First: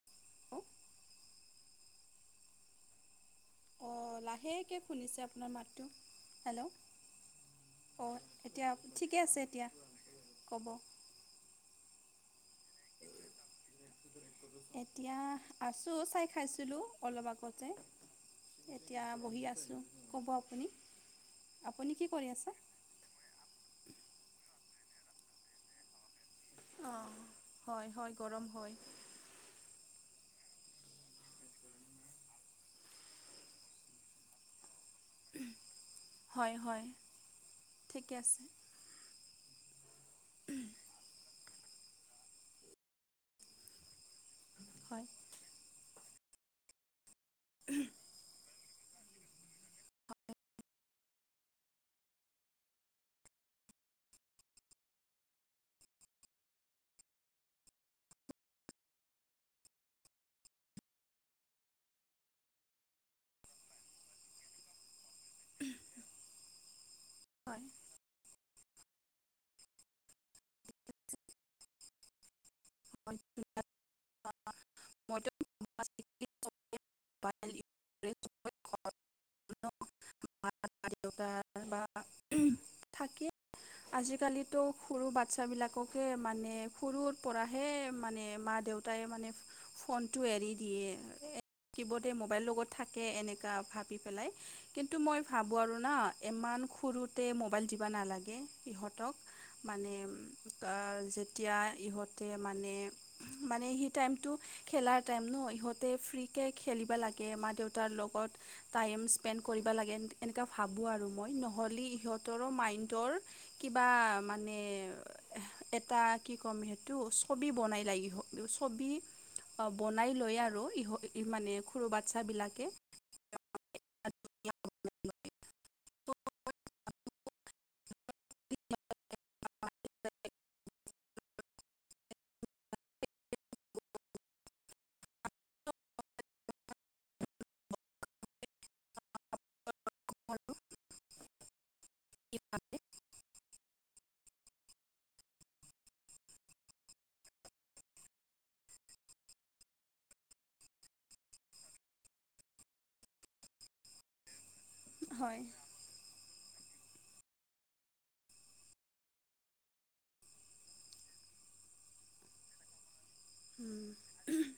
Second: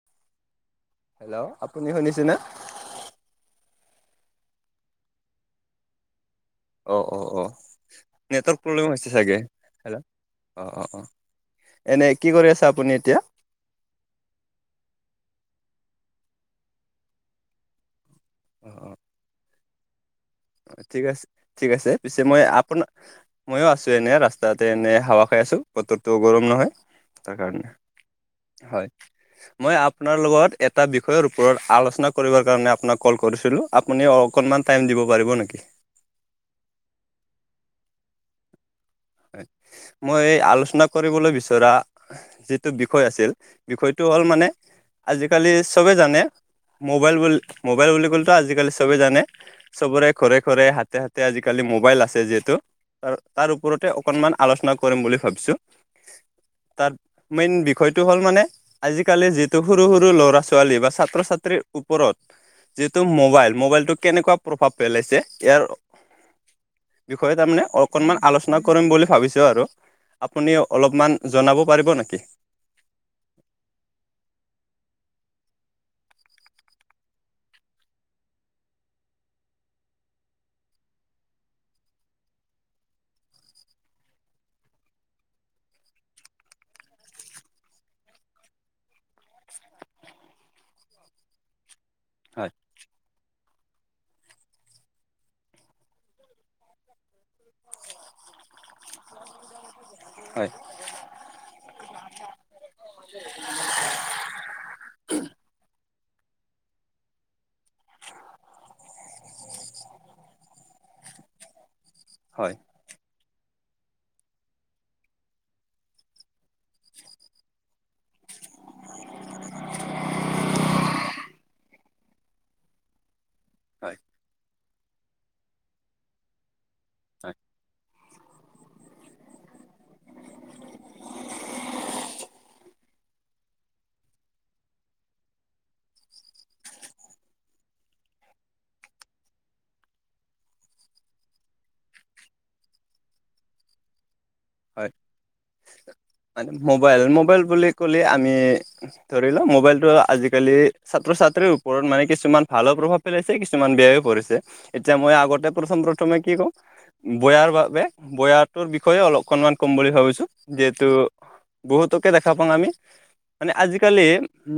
[unintelligible] Hello আপুনি শুনিছেনে? অঁ লাহেকে শুনিছে আপোনাৰ মাতটো হেল্ল', অ অ অ, অঁ নেটৱৰ্ক এতিয়া প্ৰব্লেম হৈছে ঠিকে আছে চাগে। এতিয়া হেল্ল', ক'ব অ অ অ। এনে কি কৰি আছা আপুনি এতিয়া। এতিয়া আছো চাই খাইছিলো অলপ আগতে। অ', অ', এতিয়া বহি আছোঁ ক'ব আপুনি ঠিক আছে ঠিক আছে, আপুনি কি পিছে কৰি মই আছে আপোনাৰ ময়ো আছো এনে ৰাস্তাতে এনে হাৱা খাই আছো বতৰটো গৰম নহয়। অঁ তাৰ কাৰণে হয় হয় গৰম হয়। মই আপোনাৰ লগত এটা বিষয়ৰ ওপৰত আলোচনা কৰিবৰ কাৰণে আপোনাক কল কৰিছিলোঁ। আপুনি অকনমান টাইম দিব পাৰিব নেকি? হয় হয় ঠিকে আছে। হয় মই এই আলোচনা কৰিবলৈ বিচৰা যিটো বিষয় আছিল বিষয়টো হ'ল মানে হয় আজিকালি চবে জানে, মোবাইল বুলি মোবাইল বুলি ক'লেতো আজিকালি চবেই জানে। চবৰে ঘৰে ঘৰে, হাতে হাতে আজিকালি মোবাইল আছে যিহেতু, তাৰ তাৰ ও ওপৰতে অকনমান আলোচনা কৰিম বুলি ভাবিছো, তাত মেইন বিষয়টো হ'ল মানে আজিকালি যিহেতু সৰু সৰু ল'ৰা ছোৱালী বা ছাত্ৰ ছাত্ৰীৰ ওপৰত যিহেতু মোবাইল, মোবাইলটো কেনেকুৱা প্ৰভাৱ পেলাইছে ইয়াৰ বিষয়ে হয় তাৰমানে অকণমান আলোচ না কৰিম বুলি ভাবিছোঁ আৰু আপুনি অলপমান জনাব পাৰিব নেকি? [unintelligible] [unintelligible] [unintelligible] মা দেউতাৰ বা থাকে। আজিকালিতো সৰু বাচ্ছাবিলাককে মানে সৰুৰ পৰা। সেই মানে মা দেউতাই মানে ফনটো এৰি দিয়ে আৰু এ শিৱদে মোবাইল হয় লগত থাকে এনেকা ভাবি পেলাই কিন্তু মই ভাবোঁ আৰু না ইমান সৰুত তে মোবাইল দিবা নালাগে ইহঁতক মানে হয় তাৰ যেতিয়া ইহঁতে মানে মানে টাইমটো খেলাৰ টাইম ন ইহঁতে ফ্ৰীকে খেলিব লাগে মা দেউতাৰ লগত, টাইম স্পেণ্ড কৰিব লাগে, এনেকা ভাবো আৰু মই নহলি ইহঁত, তৰো হয় মাইনডৰ কিবা মানে এহ এটা কি কম টো ছবি বনাই লাগি হওক ছবি বনাই লয় আৰু ইহ মানে সৰু বাচ্ছা বিলাকে হয় হয় [unintelligible] হয়। মানে মোবাইল মোবাইল বুলি কলে আমি ধৰি লোৱা মোবাইলটো আজিকালি ছাত্ৰ- ছাত্ৰীৰ ওপৰত মানে কিছুমান ভালো প্ৰভাৱ পেলাইছে কিছুমান বেয়া হৈ পৰিছে এতিয়া মই হয় আগতে প্ৰথম প্ৰথ থমে কি কও, বয়াৰ বাবে বয়াৰটোৰ বিষয়ে অলপকনমান কম বুলি ভাবিছো যেহে তু বহুতকে দেখা পাওঁ আমি মানে উম আজিকালি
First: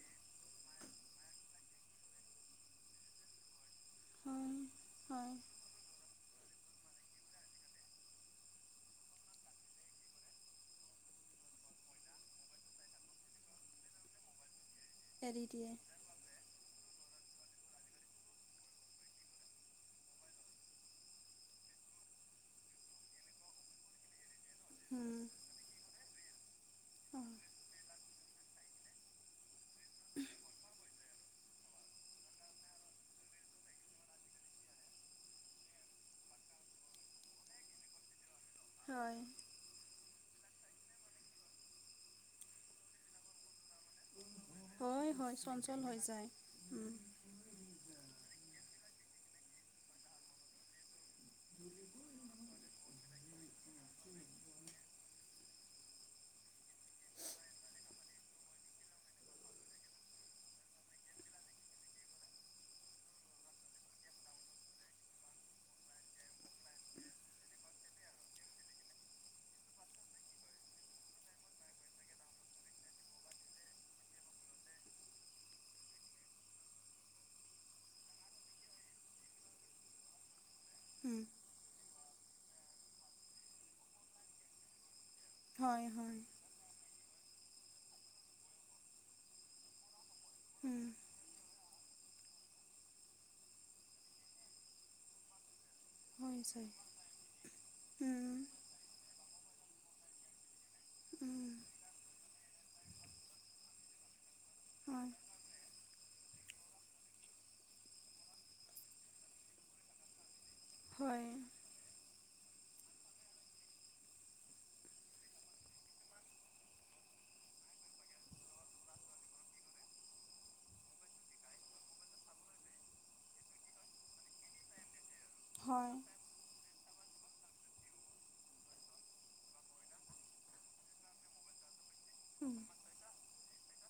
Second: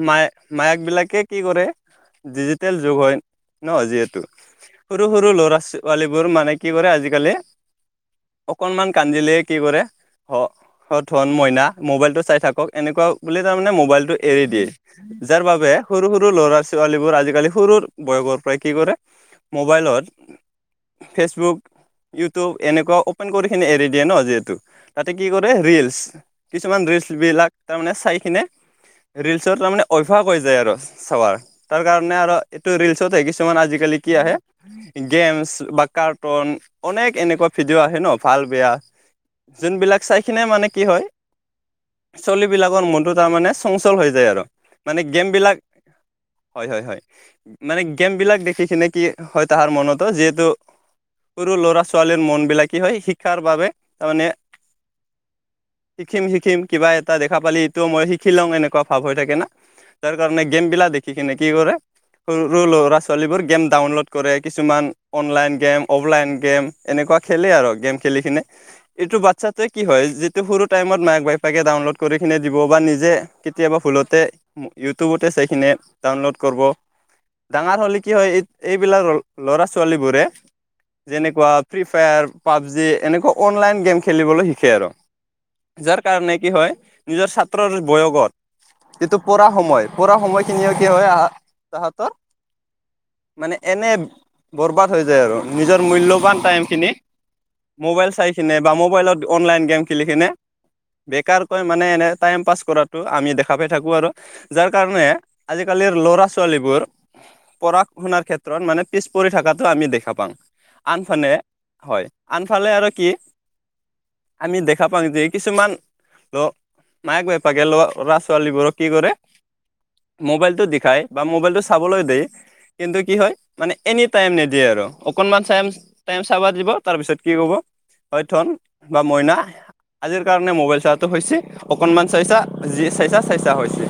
মায় মায়াকবিলাকে কি কৰে ডিজিটেল যুগ হয় ন যিহে হয় সৰু সৰু হয় ল'ৰা পোৱালীবোৰ মানে কি কৰে আজিকালি অকণমান কান্দিলেই কি কৰে সত ধন মইনা মোবাইলটো চাই থাকক এনেকুৱা বুলি তাৰমানে মোবাইলটো এৰি দিয়ে যাৰ এৰি বাবে দিয়ে সৰু সৰু ল'ৰা ছোৱালীবোৰ আজিকালি সৰু বয়সৰ পৰাই কি কৰে মোবাইলত ফেচবুক ইউটিউব এনেকুৱা অপেন কৰি খিনি এৰি দিয়ে ন যিহেতু তাতে উম কি কৰে ৰিলচ কিছুমান ৰিলচ হয় বিলাক তাৰমানে চাই কিনে ৰিলচৰ মানে অভ্যাস হৈ যায় আৰু চাৱাৰ তাৰ কাৰণে আৰু এইটো ৰিলচ আহি কিছুমান আজিকালি কি আহে গেমছ বা কাৰ্টুন অনেক এনেকুৱা ভিডিঅ' আহে ন ভাল বেয়া হয় যোনবিলাক চাই কিনে মানে কি হয় চলীবিলাকৰ মনটো তাৰমানে চঞ্চল হৈ যায় আৰু মানে হয় গেম হয় বিলাক চঞ্চল হৈ যায় হয় হয় উম হয় মানে গেম বিলাক দেখি কিনে কি হয় তাহাৰ মনতো যিহেতু সৰু ল'ৰা ছোৱালীৰ মনবিলাক কি হয় শিক্ষাৰ বাবে তাৰ মানে শিকিম শিকিম কিবা এটা দেখা পালি এইটো মই শিকি লং এনেকুৱা ভাৱ হৈ থাকে না তাৰ কাৰণে গেম বিলাক দেখি কিনে কি কৰে সৰু ল'ৰা ছোৱালীবোৰ গেম ডাউনলোড কৰে কিছুমান অনলাইন গেম অফলাইন গেম এনেকুৱা খেলে আৰু গেম খেলি কিনে এইটো বাচ্ছাত তই কি হয় যিটো সৰু টাইমত মাক বাপেকে ডাউনলোড কৰি কিননে দিব বা নিজে কেতিয়াবা ভুলতে ইউটিউবতে চাইখিনি ডাউনলোড কৰ ব ডাঙৰ হ'লে কি হয় এই এইবিলাক ল'ৰা ছোৱালীবোৰে উম যেনেকুৱা ফ্ৰী ফায়াৰ, পাবজি এনেকুৱা অনলাইন গেম খেলিবলৈ শিকে আৰু হয় যাৰ হয় কাৰণে কি হয় নিজৰ ছাত্ৰৰ বয়গত এইটো পঢ়া সময় পঢ়া সময় খিনি উম কি হয় আহ তাহতৰ মানে এনে বৰবাদ হৈ যায় আৰু নিজৰ মূল্যৱান হৈ যায় টাইমখিনি মোবাইল চাই উম কিনে বা মোবাইলত অনলাইন গেম খেলি কিনে উম বেকাৰকৈ মানে এনে টাইম পাছ কৰাটো আমি দেখা পাই থাকোঁ আৰু যাৰ কাৰণে হয় আজিকালিৰ ল'ৰা ছোৱালীবোৰ পঢ়া শুনাৰ ক্ষেত্ৰত মানে পিছ পৰি থকাটো আমি দেখা পাওঁ হয় আনফানে হয় আনফালে আৰু কি আমি দেখা পাওঁ যে কিছুমান ল মায়েক বেপাকে ল ল'ৰা ছোৱালীবোৰক কি কৰে মোবাইল টো দেখাই বা মোবাইলটো চাবলৈ দি কিন্তু কি হয় মানে এনি টাইম নিদিয়ে আৰু অকণমান চাইম হয় টাইম চাব দিব তাৰপিছত কি ক'ব হয় থন বা মইনা আজিৰ কাৰণে মোবাইল চোৱাটো হৈছে অকনমান চাইছা উম যি চাইছা চাইছা হৈছে।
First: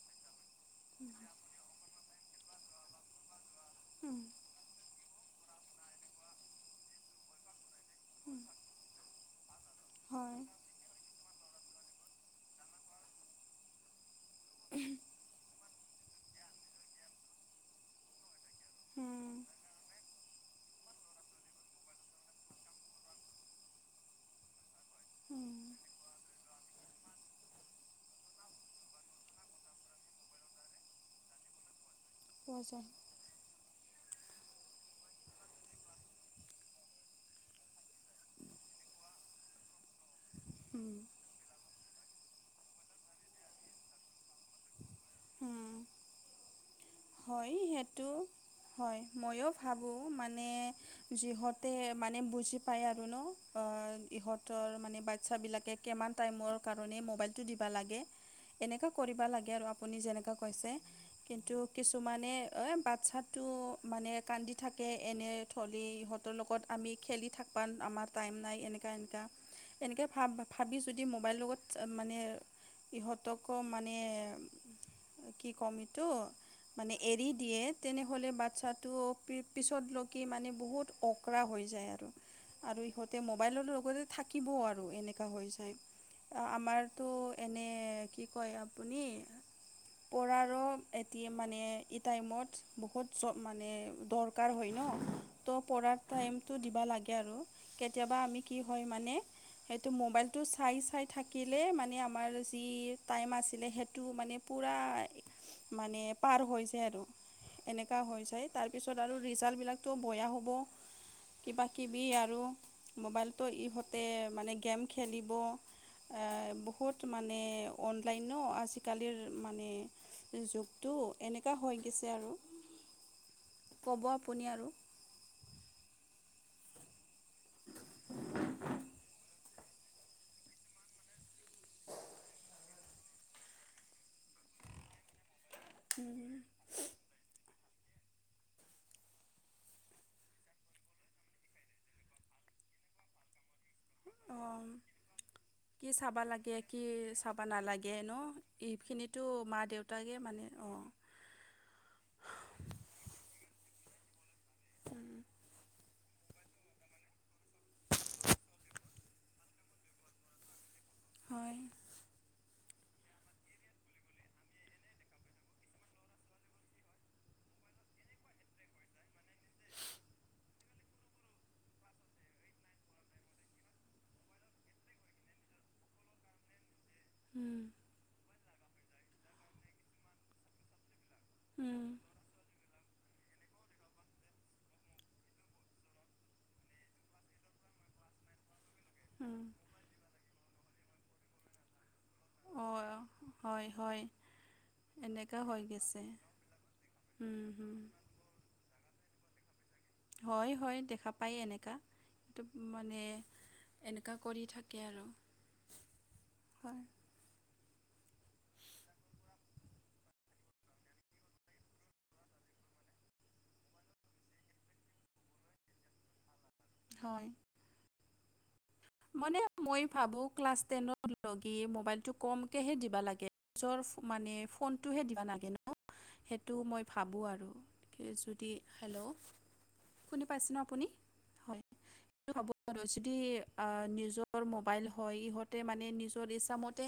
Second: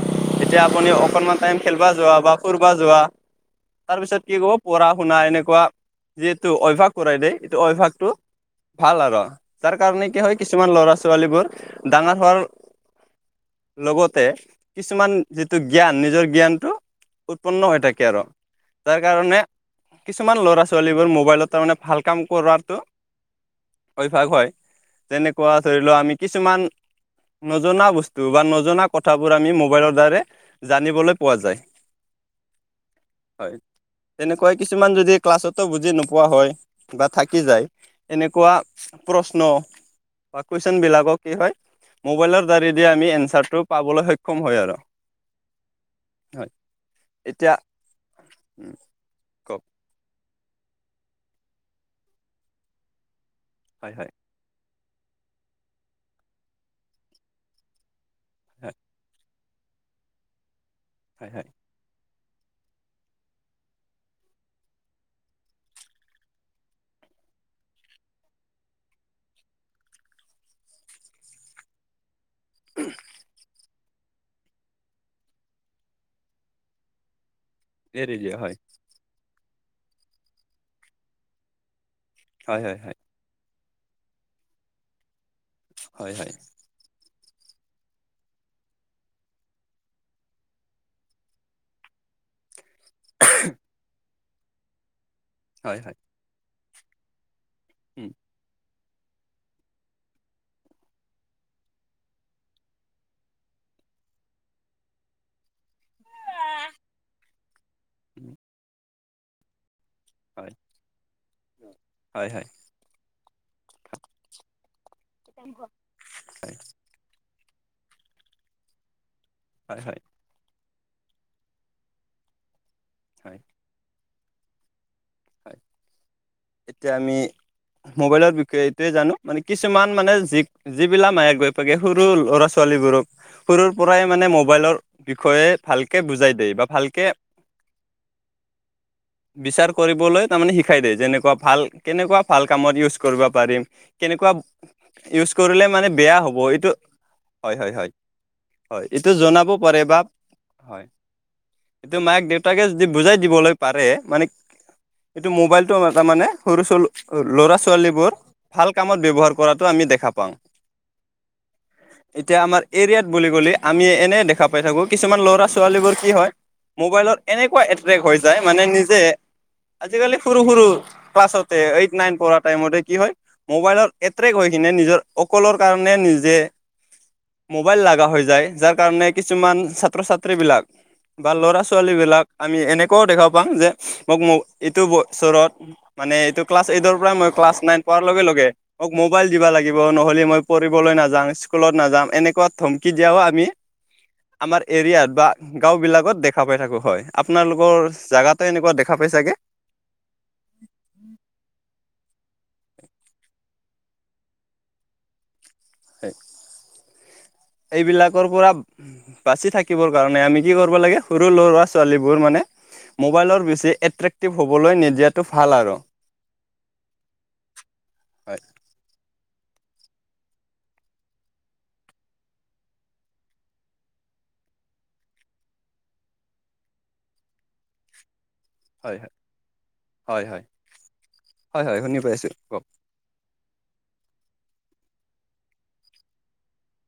এতিয়া আপুনি অকনমান টাইম খেলবা যোৱা বা ফুৰবা যোৱা। তাৰ উম পিছত কি কব পঢ়া শুনা এনেকুৱা যিহেটো অভ্যাস কৰাই দে, এইটো অভ্যাসটো উম ভাল আৰু। তাৰ কাৰণে কি হয় কিছুমান ল'ৰা ছোৱালীবোৰ ডাঙৰ হোৱাৰ লগতে কিছুমান যিটো জ্ঞান নিজৰ জ্ঞানটো উৎপন্ন হৈ থাকে আৰু তাৰ উম কাৰণে কিছুমান ল'ৰা ছোৱালীবোৰ মোবাইলত তাৰ মানে ভাল কাম কৰোঁৱাটো অভ্যাস হয় তেনেকুৱা উম ধৰি লওক আমি কিছুমান নজনা বস্তু বা নজনা কথাবোৰ আমি মোবাইলৰ দ্বাৰা জানিবলৈ পোৱা যায়৷ কৈজা [unintelligible] হয় তেনেকুৱা কিছুমান যদি ক্লাছতো বুজি নোপোৱা হয় বা থাকি যায় এনেকুৱা প্ৰশ্ন বা কুৱেশ্যন উম বিলাকক কি হয় মোবাইলৰ দ্বাৰেদি আমি এনচাৰটো পাবলৈ সক্ষম হয় আৰু। উম হয়। এতিয়া হয় সেইটো হয়। ময়ো কওক ভাবোঁ মানে যিহঁতে মানে বুজি পায় আৰু ন। অ হয় হয় ইহঁতৰ মানে বাচ্ছাবিলাকে কেমান টাইমৰ কাৰণেই মোবাইলটো দিবা লাগে হয় এনেকা কৰিব লাগে আৰু আপুনি যেনেকুৱা কৈছে। হয় হয় কিন্তু কিছুমানে এ বাচ্ছাটো মানে কান্দি থাকে এনে থলেই ইহঁত ইহঁতৰ লগত আমি খেলি থাকবা আমাৰ টাইম নাই এনেকা এনেকা এনেকে ভাব ভাবি যদি মোবাইলৰ লগত মানে ইহঁতকো মানে কি কম এইটো মানে এৰি দিয়ে এৰি তেনেহ'লে দিয়া হয়। বাচ্ছাত টো পিছতলৈকে মানে বহুত অঁকৰা হৈ যায় আৰু। হয় হয় আৰু হয় ইহঁত তো মোবাইলৰ লগতে থাকিবও আৰু এনেকুৱা হৈ যায়। হয় হয় আমাৰ তো এনে কি কয় আপুনি পৰা ৰ [unintelligible] মানে এই টাইমত বহুত মানে দৰকাৰ হয় ন, তো হয় হয় পঢ়াত টাইমটো দিবা লাগে আৰু উম কেতিয়াবা আমি কি হয় মানে সেইটো মোবাইলটো চাই-চাই থাকিলে মানে আমাৰ যি টাইম আছিলে সেইটো মানে পোৰা [inaudible] মানে পাৰ হৈ যায় আৰু এনেকুৱা হৈ উম যায় তাৰপিছত আৰু ৰিজাল্টবিলাক তো বয়া হ'ব হয় কিবাকিবি হয় আৰু হয় মবাইলটো ইহঁতে মানে গেম খেলিব হয় বহুত মানে অনলাই ন আজিকালিৰ মানে হয় হয় যুগ তো এনেকুৱা হৈ গৈছে আৰু। হয়। ক'ব আপুনি আৰু। হয়, এতিয়া আমি মোবাইলৰ বিষয়ে এইটোয়ে জানো মানে কিছুমান মানে যি যিবিলাক মায়েক বাপেকে সৰু ল'ৰা ছোৱালীবোৰক সৰুৰ পৰাই মানে মোবাইলৰ বিষয়ে ভালকে বুজাই দিয়ে বা ভালকে বিচাৰ কৰিবলৈ তাৰমানে শিখাই দিয়ে যেনেকুৱা ভাল কেনেকুৱা ভাল কামত ইউজ কৰিব পাৰিম কেনেকুৱা অঁ। ইউজ কৰিলে কি মানে বেয়া চাবা হ'ব লাগে এইটো কি চাবা হয় হয় হয় নালাগে ন হয় এইটো এইখিনিতো জনাব মা পাৰে দেউতা বা তাকে [unintelligible] মানে অঁ। হয় এইটো মাক দেউতাকে যদি বুজাই দিবলৈ পাৰে মানে এইটো মোবাইল একদম [unintelligible] তাৰ মানে সৰু চ ল'ৰা ছোৱালীবোৰ ভাল কামত ব্যৱহাৰ কৰাটো আমি দেখা পাওঁ। হয়। এতিয়া আমাৰ, এৰিয়াত বুলি ক'লে, আমি এনেই দেখা পাই থাকোঁ, কিছুমান ল'ৰা -ছোৱালীবোৰ কি হয় মোবাইলত এনেকুৱা এট্ৰেক্ট হৈ যায়। মানে, নিজে আজিকালি সৰু- সৰু ক্লাছতে, এইট -নাইন পঢ়া টাইমতে কি হয় মোবাইলত এট্ৰেক্ট হৈ কিনে নিজৰ অকলৰ কাৰণে নিজে উম, মোবাইল লগা হৈ যায়। যাৰ কাৰণে কিছুমান ছাত্ৰ ছাত্ৰীবিলাক বা ল'ৰা উম, ছোৱালী বিলাক আমি এনেকুৱাও দেখা পাওঁ যে মোক [unintelligible] এইটো বছৰত মানে, এইটো ক্লাছ এইটৰ পৰাই, মই ক্লাছ নাইন পোৱাৰ লগে লগে মোক মোবাইল উম। দিবা লাগিব? নহ'লে মই পঢ়িবলৈ নাযাওঁ, স্কুলত নাযাওঁ। এনে [unintelligible] ধমকি অঁ দিয়াও আমি। হয় হয় আমাৰ এৰিয়াত বা এনেকা হৈ গাঁও গৈছে বিলাকত দেখা পাই থাকোঁ। হয়! উম, আপোনালোকৰ উম। জেগাত ত' এনেুৱা দেখা পাই ছাগে? হয়, হয়! দেখা পায় এনেকা। তো মানে এনেকা কৰি থাকে আৰু। হয় এইবিলাকৰ পৰা বাছি থাকিবৰ কাৰণে, আমি কি কৰিব লাগে? সৰু লৰা -ছোৱালীবোৰ মানে মোবাইলৰ বেছি এট্ৰেক্টিভ হ'বলৈ নিদিয়াটো ভাল আৰু। হয়! হয় মানে, মই ভাবোঁ! ক্লাছ টেনৰ লৈকে মোবাইলটো কমকেহে দিব লাগে। নিজৰ মানে, ফোনটোহে দিব নালাগে ন'! সেইটো মই ভাবোঁ আৰু। এই, যদি হয় হেল্ল'? শুনি হয় হয় পাইছে ন' আপুনি? হয়! শুনি পাইছো কওক [unintelligible] আঁ নিজৰ মোবাইল হয়, ইহঁতে মানে, নিজৰ ইচ্ছামতে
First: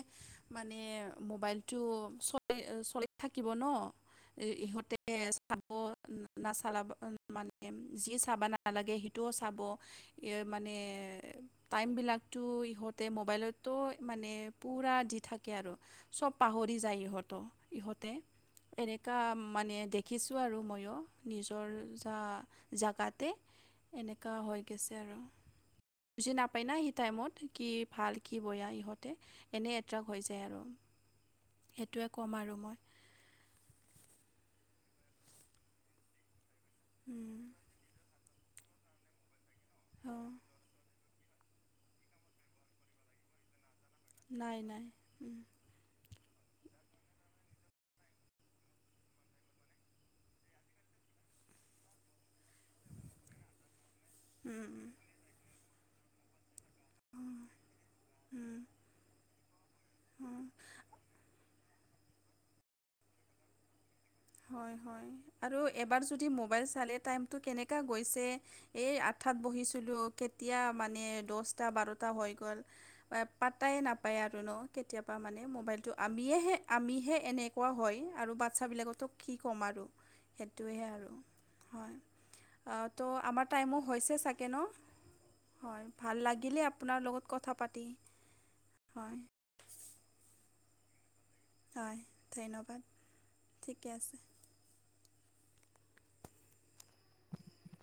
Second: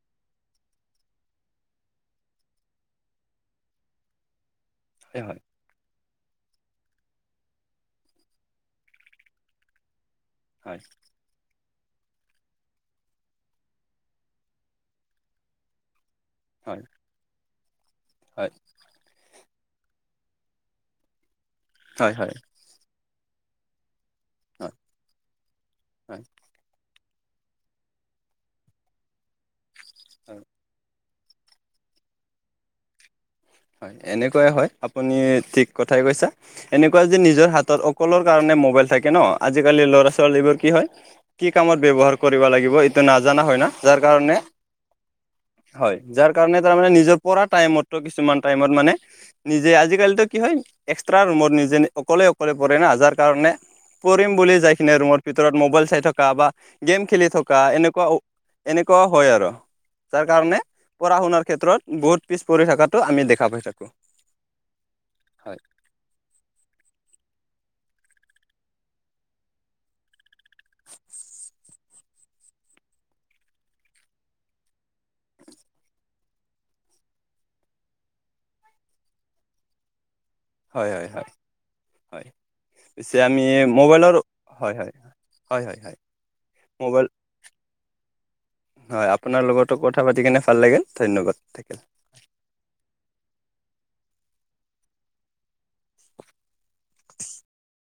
মানে, মোবাইলটো চলি, চলি থাকিব ন'। ইহঁতে হয় হয় [unintelligible] নাচালাব। [unintelligible] মানে, যি চাব নালাগে, সেইটোও চাব। [unintelligible] মানে হয় টাইমবিলাকতো, ইহঁতে মোবাইলতো মানে, পুৰা দি থাকে আৰু। চব পাহৰি হয় যায় ইহঁত', ইহঁতে। হয়! এনেকুৱা মানে, দেখিছোঁ আৰু মইয়ো। নিজৰ হয় হয় জা হয় জাগাতে এনেকা হৈ গৈছে আৰু। হয় বুজি নাই সেই টাইমত। কি ভাল, কি বেয়া ইহঁতে! এনেই এট্ৰেক্ট হৈ যাই হয় আৰু। সেইটোৱে ক'ম আৰু মই। হয়! এনেকুৱাই হয়। আপুনি ঠিক কথাই কৈছা! এনেকুৱা যদি উম, নিজৰ হাতত সকলোৰ কাৰণে, মোবাইল থাকে ন'! আজিকালি, ল'ৰা- অঁ ছোৱালীবোৰ কি হয় কি কামত ব্যৱহাৰ কৰিব লাগিব, এইটো নাজানা হয় না? যাৰ কাৰণে নাই নাই উম, হয়। যাৰ কাৰণে, তাৰমানে নিজৰ পঢ়া টাইমত কিছুমান টাইমত মানে, নিজে, আজিকালিতো কি হয়! এক্সট্ৰা ৰুমত নিজে অকলে -অকলে পঢ়ে হা! যাৰ কাৰণে, পঢ়িম বুলি উম, যাই উম, কিনে, ৰুমৰ ভিতৰত মোবাইল চাই থকা বা গেম খেলি থকা। এনেকুৱা, উম, এনে এনেকুৱা হয় আৰু। যাৰ উম, কাৰণে, পঢ়া -শুনাৰ ক্ষেত্ৰত, বহুত পিছ পৰি থকাটো আমি দে [unintelligible] হয়, হয়! আৰু হয় এবাৰ যদি, মোবাইল চালে টাইমটো কেনেকা গৈছে এই আঠ তাত বহিছিলোঁ। কেতিয়া মানে, দহটা- বাৰটা হৈ গ'ল। পাত্তাই নাপায় আৰু ন'! কেতিয়াবা মানে, মোবাইলটো। আমিয়েহে, আমিহে এনে কোৱা হয়! আৰু বাচ্ছাবিলাকতো কি ক'ম আৰু সেইটোৱে হয় হয় আৰু। হয় হয়! পিছে ত' আমি আমাৰ টাইমো মোবাইলৰ হৈছে চাগে ন'? হয় হয় হয়, ভাল লাগিলে আপোনাৰ মোবাইল লগত কথা পাতি। হয়, আপোনাৰ লগতো কথা পাতি কেনে ভাল লাগিল, ধন্যবাদ। থাকিল হয়, ধন্যবাদ! ঠিকে আছে। [inaudible]